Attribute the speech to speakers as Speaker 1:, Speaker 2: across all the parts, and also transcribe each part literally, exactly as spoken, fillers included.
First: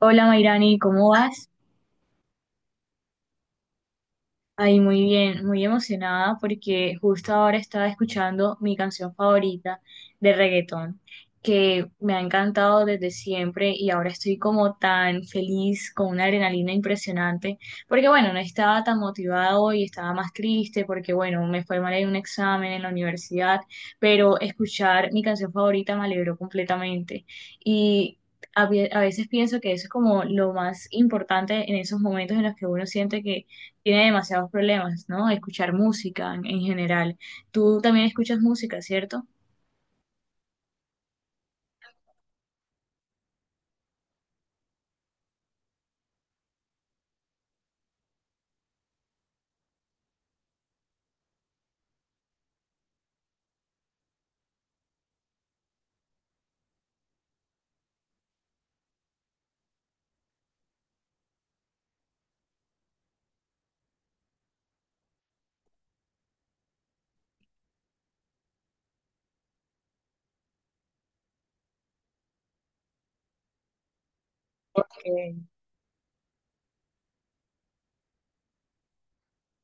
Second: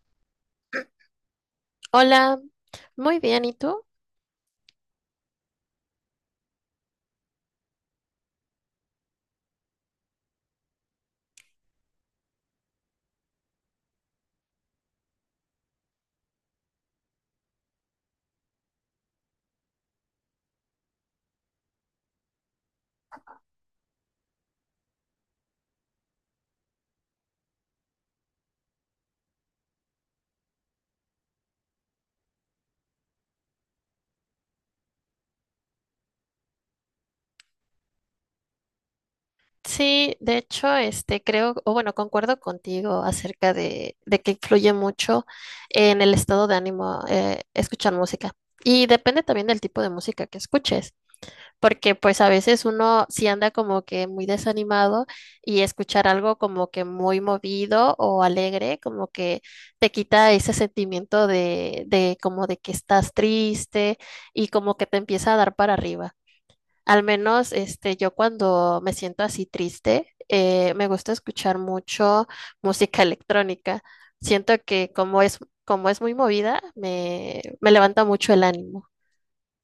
Speaker 1: Hola Mayrani, ¿cómo vas?
Speaker 2: Hola, muy bien, ¿y tú?
Speaker 1: Ay, muy bien, muy emocionada porque justo ahora estaba escuchando mi canción favorita de reggaetón, que me ha encantado desde siempre y ahora estoy como tan feliz, con una adrenalina impresionante, porque bueno, no estaba tan motivada hoy, estaba más triste porque bueno, me fue mal en un examen en la universidad, pero escuchar mi canción favorita me alegró completamente y... A vie- a veces pienso que eso es como lo más importante en esos momentos en los que uno siente que tiene demasiados problemas, ¿no? Escuchar música en, en general. Tú también escuchas música, ¿cierto?
Speaker 2: Sí, de hecho, este creo, o bueno, concuerdo contigo acerca de, de que influye mucho en el estado de ánimo eh, escuchar música. Y depende también del tipo de música que escuches, porque pues a veces uno sí anda como que muy desanimado y escuchar algo como que muy movido o alegre, como que te quita ese sentimiento de, de como de que estás triste y como que te empieza a dar para arriba. Al menos este, yo cuando me siento así triste, eh, me gusta escuchar mucho música electrónica. Siento que como
Speaker 1: Porque...
Speaker 2: es, Como es muy movida, me, me levanta mucho el ánimo.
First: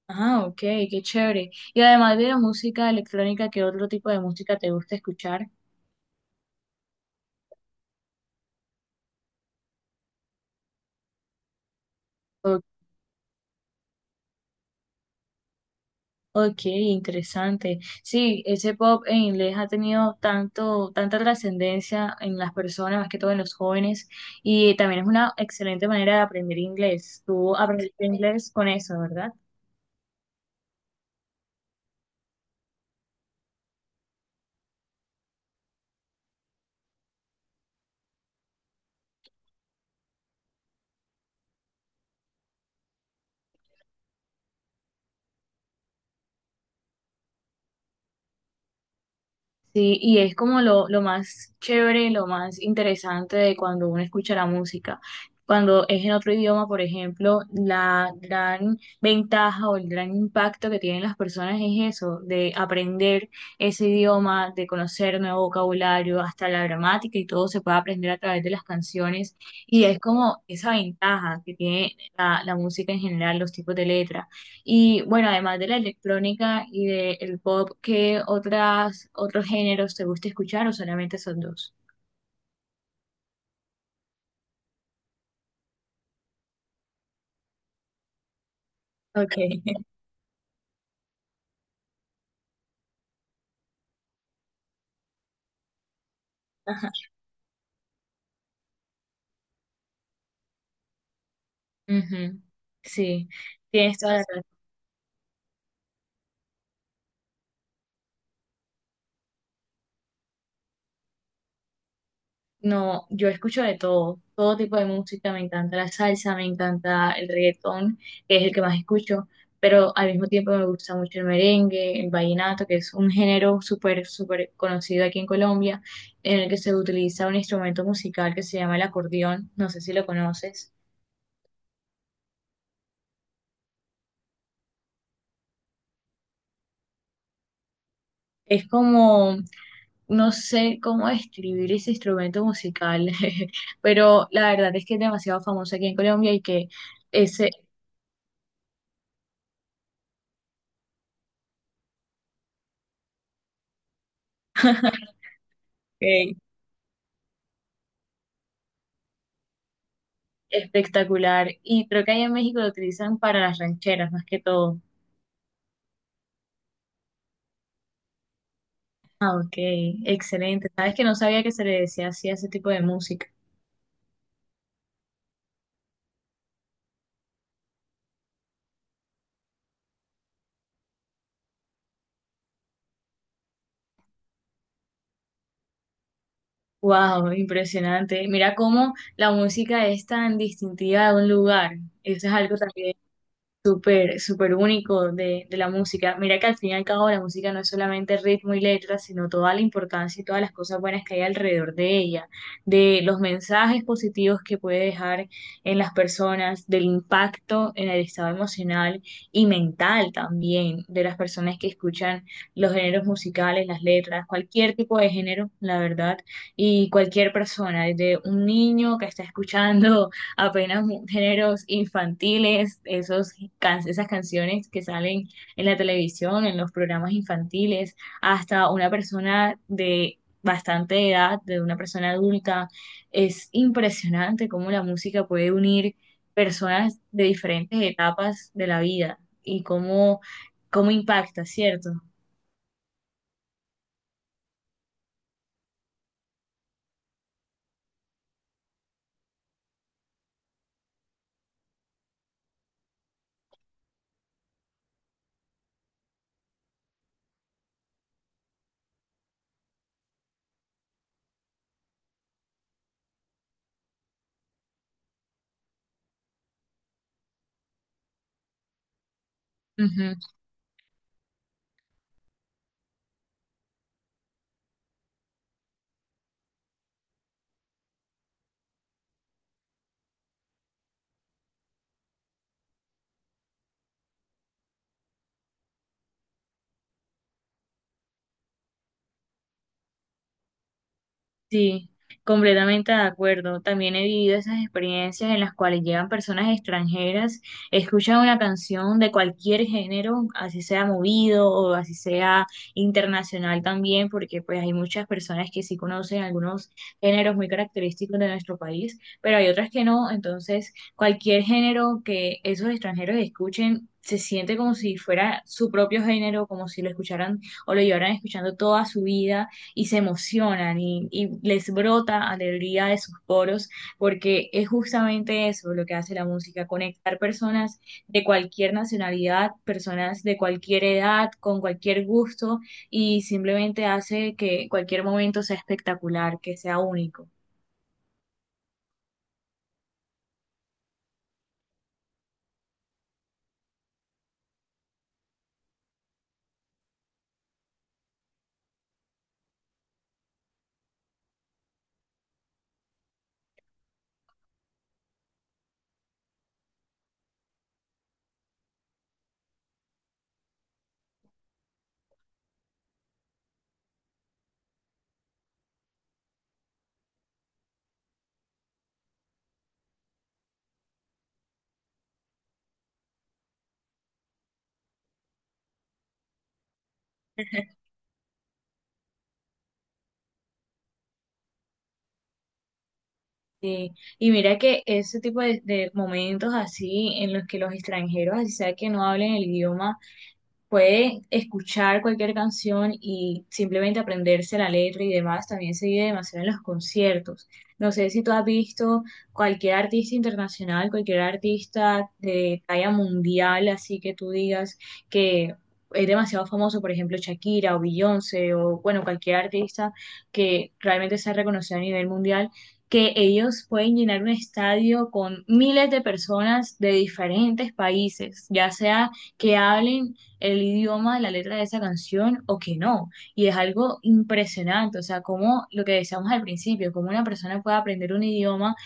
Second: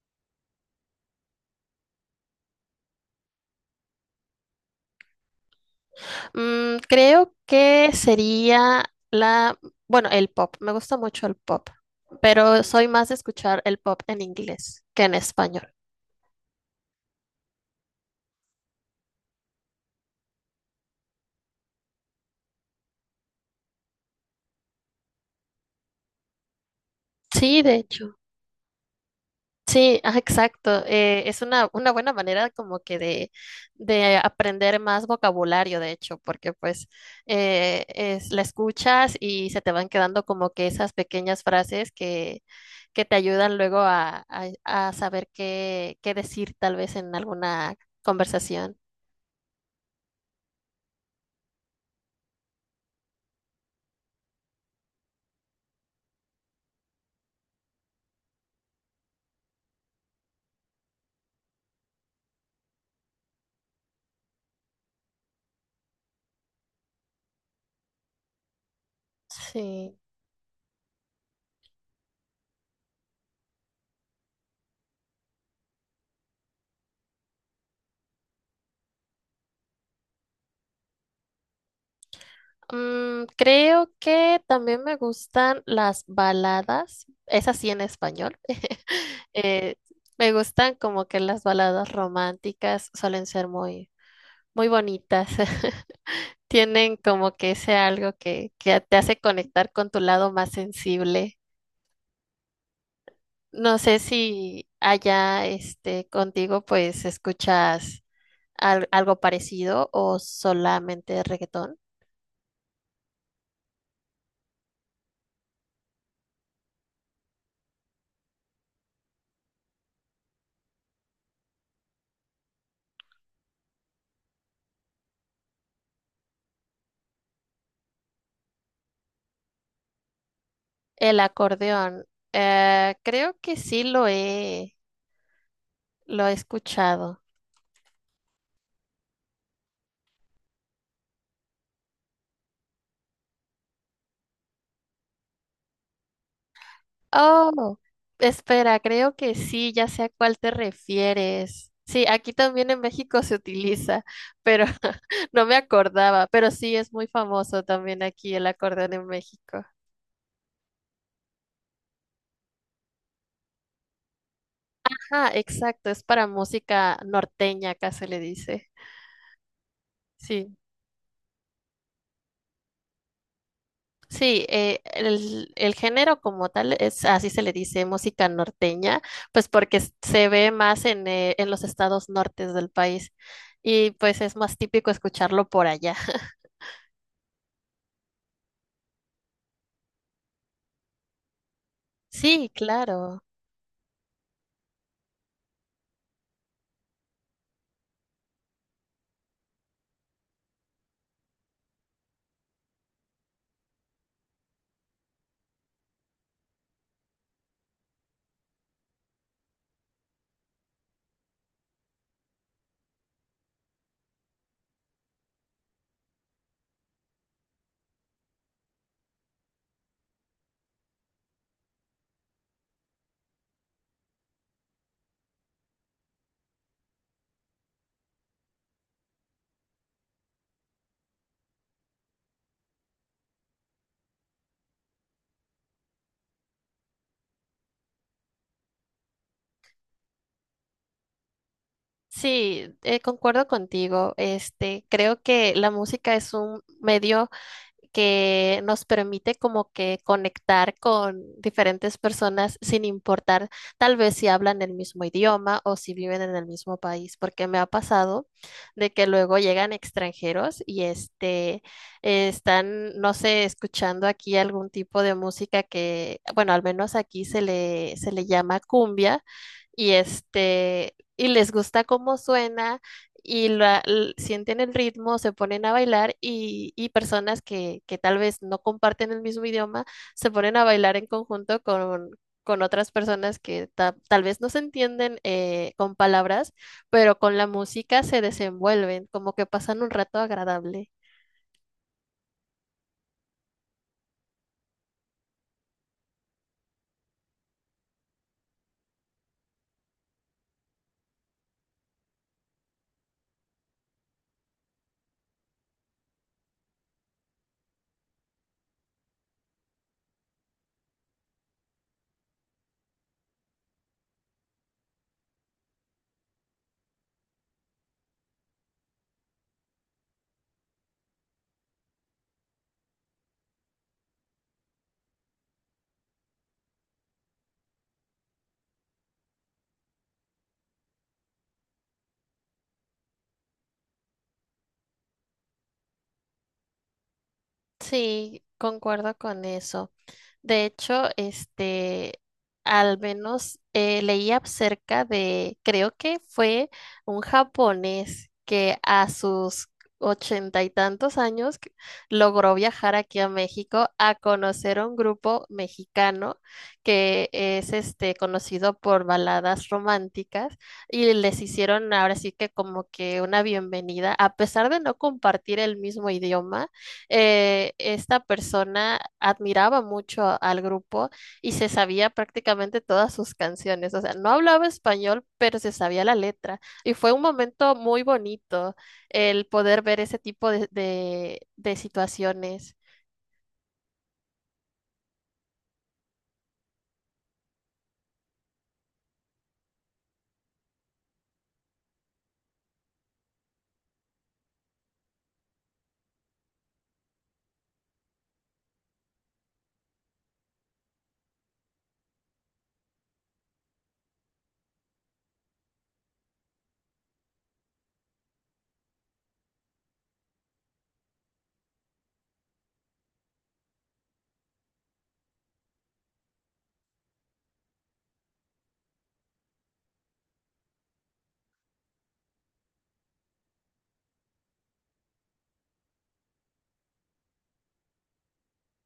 Speaker 1: Ah, ok, qué chévere. Y además de la música electrónica, ¿qué otro tipo de música te gusta escuchar?
Speaker 2: Mm, creo que sería la, bueno, el pop. Me gusta mucho el pop,
Speaker 1: O-
Speaker 2: pero soy más de escuchar el pop en inglés que en español.
Speaker 1: ok, interesante. Sí, ese pop en inglés ha tenido tanto, tanta trascendencia en las personas, más que todo en los jóvenes, y también es una excelente manera de aprender inglés. Tú
Speaker 2: Sí, de
Speaker 1: aprendiste
Speaker 2: hecho.
Speaker 1: inglés con eso, ¿verdad?
Speaker 2: Sí, ah, exacto. Eh, es una, una buena manera como que de, de aprender más vocabulario, de hecho, porque pues eh, es, la escuchas y se te van quedando como que esas pequeñas frases que, que te ayudan luego a, a- a saber qué, qué decir tal vez en alguna conversación.
Speaker 1: Sí, y es como lo, lo más chévere, lo más interesante de cuando uno escucha la música. Cuando es en otro idioma, por ejemplo, la gran ventaja o el gran impacto que tienen las personas es eso, de aprender ese idioma, de conocer nuevo vocabulario, hasta la gramática y todo se puede aprender a través de las canciones. Y
Speaker 2: Sí.
Speaker 1: es como esa ventaja que tiene la, la música en general, los tipos de letras. Y bueno, además de la electrónica y del pop, ¿qué otras, otros géneros te gusta escuchar o solamente son dos?
Speaker 2: Mm, creo que también me gustan las baladas, esas sí en español.
Speaker 1: Okay.
Speaker 2: Eh, me gustan como que las baladas románticas suelen ser muy, muy bonitas.
Speaker 1: Ajá.
Speaker 2: Tienen como que ese algo que, que te hace conectar con tu lado más sensible.
Speaker 1: Ujú, sí,
Speaker 2: No sé
Speaker 1: tienes toda la razón.
Speaker 2: si allá este, contigo pues escuchas al- algo parecido o solamente reggaetón.
Speaker 1: No, yo escucho de todo, todo tipo de música, me encanta la salsa, me encanta el reggaetón, que es el que más escucho, pero al mismo tiempo me gusta mucho el merengue, el vallenato, que es un género súper, súper conocido aquí en Colombia, en el que se utiliza un instrumento musical que se llama el acordeón, no sé si lo conoces.
Speaker 2: El acordeón, eh, creo que sí lo he, lo he escuchado.
Speaker 1: Es como, no sé cómo describir ese instrumento musical, pero la verdad es que es demasiado famoso aquí en Colombia y que es
Speaker 2: Oh, espera, creo que sí, ya sé a cuál te refieres. Sí, aquí también en México se utiliza, pero no me acordaba,
Speaker 1: eh,
Speaker 2: pero sí es muy famoso también aquí el acordeón en México.
Speaker 1: espectacular. Y creo que allá en México lo utilizan para las rancheras más que todo.
Speaker 2: Ah, exacto, es para música norteña, acá se le dice.
Speaker 1: Ah, ok,
Speaker 2: Sí,
Speaker 1: excelente. Sabes que no sabía que se le decía así a ese tipo de música.
Speaker 2: sí, eh, el, el género como tal es, así se le dice, música norteña, pues porque s- se ve más en, eh, en los estados nortes del país y pues es más típico escucharlo por allá.
Speaker 1: Wow, impresionante. Mira cómo la música es tan distintiva de un lugar. Eso es
Speaker 2: Sí,
Speaker 1: algo también
Speaker 2: claro.
Speaker 1: súper, súper único de, de la música. Mira que al fin y al cabo la música no es solamente ritmo y letra, sino toda la importancia y todas las cosas buenas que hay alrededor de ella, de los mensajes positivos que puede dejar en las personas, del impacto en el estado emocional y mental también de las personas que escuchan los géneros musicales, las letras, cualquier tipo de género, la verdad, y cualquier persona, desde un niño que está escuchando apenas mu- géneros infantiles, esos can- esas canciones que salen en la televisión, en los programas infantiles, hasta una persona de bastante edad, de una persona adulta. Es impresionante cómo la música puede unir personas de diferentes etapas de la vida y cómo, cómo impacta, ¿cierto?
Speaker 2: Sí, eh, concuerdo contigo. Este, creo que la música es un medio que nos permite como que conectar con diferentes personas sin importar tal vez si hablan el mismo idioma o si viven en el mismo país, porque me ha pasado de que luego llegan extranjeros y este eh, están, no sé, escuchando aquí algún tipo de música que, bueno, al menos aquí se le, se le llama cumbia y este, y les gusta cómo suena y la- l- sienten el ritmo, se ponen a bailar y, y personas que, que tal vez no comparten el mismo idioma se ponen a bailar en conjunto con, con otras personas que ta- tal vez no se entienden eh, con palabras, pero con la música se desenvuelven, como que pasan un rato agradable.
Speaker 1: Sí, completamente de acuerdo. También he vivido esas experiencias en las cuales llegan personas extranjeras, escuchan una canción de cualquier género, así sea movido o así sea internacional también, porque pues hay muchas personas que sí conocen algunos géneros muy característicos de nuestro país, pero hay otras que no. Entonces, cualquier género que esos extranjeros escuchen se siente como si fuera su propio género, como si lo escucharan o lo llevaran escuchando toda su vida y se emocionan y, y les brota alegría de sus poros, porque es justamente eso lo que hace la música, conectar personas de cualquier nacionalidad, personas de cualquier edad, con cualquier gusto, y simplemente hace que cualquier momento sea espectacular, que sea único.
Speaker 2: Sí, concuerdo con eso. De hecho, este, al menos eh, leía acerca de, creo que fue un japonés que a sus ochenta y tantos años que- logró viajar aquí a México a conocer a un grupo mexicano que es este conocido por baladas románticas y les hicieron ahora sí que como que una bienvenida, a pesar de no compartir el mismo idioma eh, esta persona admiraba mucho al grupo y se sabía prácticamente todas sus canciones. O sea, no hablaba español, pero se sabía la letra. Y fue un momento muy bonito el poder ver ese tipo de, de de situaciones.
Speaker 1: Sí. Y mira que ese tipo de, de momentos así en los que los extranjeros, así sea que no hablen el idioma, puede escuchar cualquier canción y simplemente aprenderse la letra y demás, también se vive demasiado en los conciertos. No sé si tú has visto cualquier artista internacional, cualquier artista de talla mundial, así que tú digas que es demasiado famoso, por ejemplo, Shakira o Beyoncé o bueno, cualquier artista que realmente sea reconocido a nivel mundial. Que ellos pueden llenar un estadio con miles de personas de diferentes países, ya sea que hablen el idioma de la letra de esa canción o que no. Y es algo impresionante, o sea, como lo que decíamos al principio, como una persona puede aprender un idioma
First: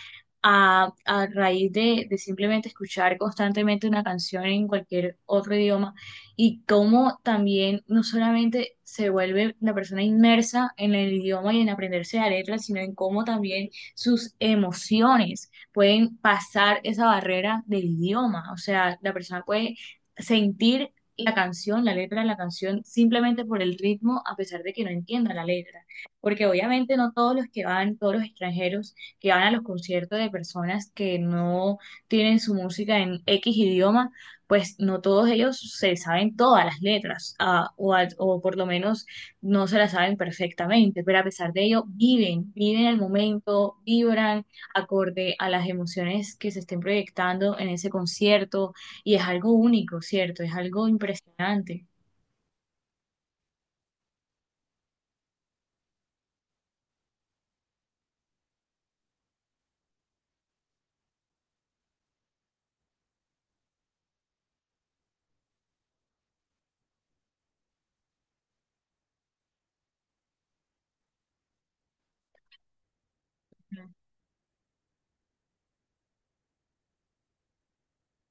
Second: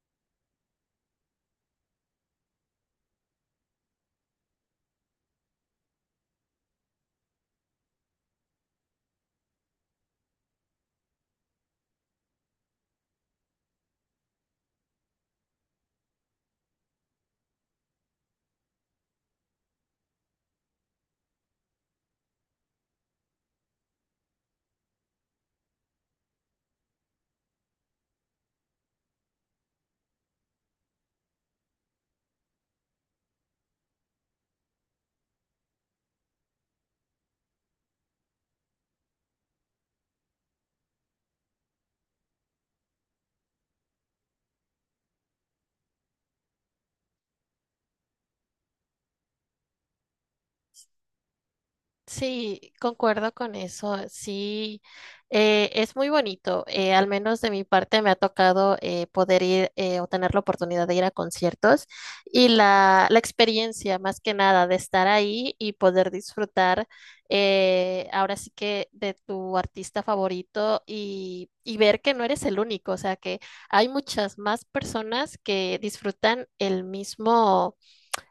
Speaker 1: a, a raíz de, de simplemente escuchar constantemente una canción en cualquier otro idioma y cómo también no solamente se vuelve la persona inmersa en el idioma y en aprenderse la letra, sino en cómo también sus emociones pueden pasar esa barrera del idioma. O sea, la persona puede sentir la canción, la letra de la canción, simplemente por el ritmo, a pesar de que no entienda la letra. Porque obviamente no todos los que van, todos los extranjeros que van a los conciertos de personas que no tienen su música en X idioma, pues no todos ellos se saben todas las letras, ah, o, al- o por lo menos no se las saben perfectamente, pero a pesar de ello viven, viven el momento, vibran acorde a las emociones que se estén proyectando en ese concierto y es algo único, ¿cierto? Es algo impresionante.
Speaker 2: Sí, concuerdo con eso. Sí, eh, es muy bonito. Eh, al menos de mi parte me ha tocado eh, poder ir eh, o tener la oportunidad de ir a conciertos y la, la experiencia más que nada de estar ahí y poder disfrutar eh, ahora sí que de tu artista favorito y, y ver que no eres el único. O sea, que hay muchas más personas que disfrutan el mismo,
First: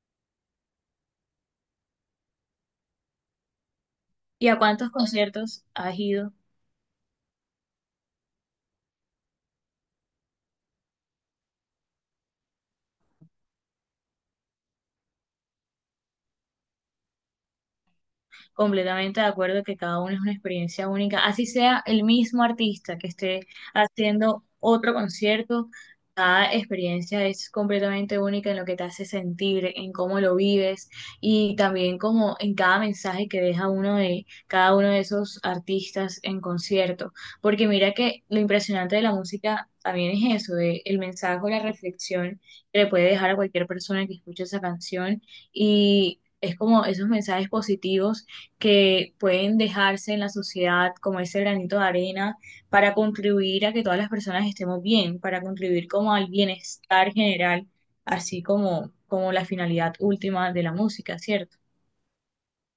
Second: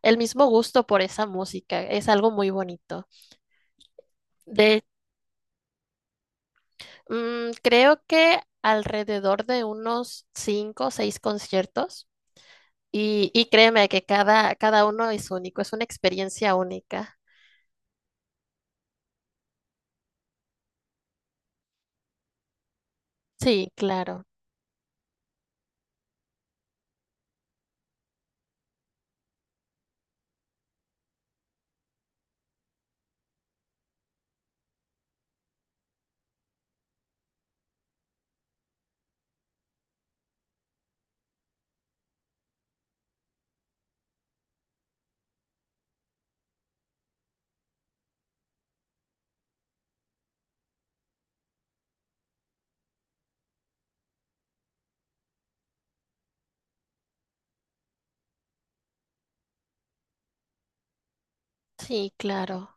Speaker 2: el mismo gusto por esa música. Es algo muy bonito.
Speaker 1: ¿Y a
Speaker 2: De
Speaker 1: cuántos conciertos has ido?
Speaker 2: Mm, creo que alrededor de unos cinco o seis conciertos y, y créeme que cada, cada uno es único, es una experiencia única.
Speaker 1: Completamente de acuerdo que cada uno es una experiencia única, así sea el mismo artista que esté
Speaker 2: Sí, claro,
Speaker 1: haciendo otro concierto, cada experiencia es completamente única en lo que te hace sentir, en cómo lo vives y también como en cada mensaje que deja uno de cada uno de esos artistas en concierto, porque mira que lo impresionante de la música también es eso, de el mensaje o la reflexión que le puede dejar a cualquier persona que escuche esa canción y es como esos mensajes positivos que pueden dejarse en la sociedad como ese granito de arena para contribuir a que todas las personas estemos bien, para contribuir como al bienestar general, así como, como la finalidad última de la música, ¿cierto?
Speaker 2: sí, claro.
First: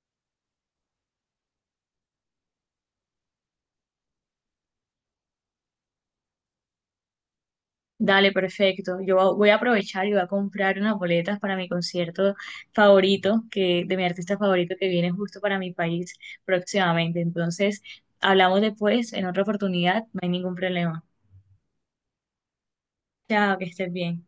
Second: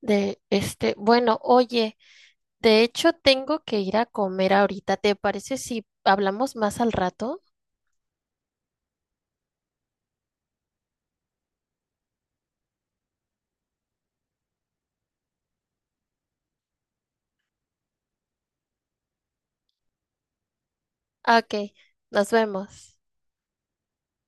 Speaker 2: De este, bueno, oye, de hecho tengo que ir a comer ahorita. ¿Te parece si hablamos más al rato?
Speaker 1: Dale, perfecto. Yo voy a aprovechar y voy a comprar unas boletas para mi concierto favorito, que de mi artista favorito que viene justo para mi país próximamente. Entonces, hablamos después en otra oportunidad, no hay ningún problema.
Speaker 2: Ah, ok, nos vemos.
Speaker 1: Chao, que estés bien.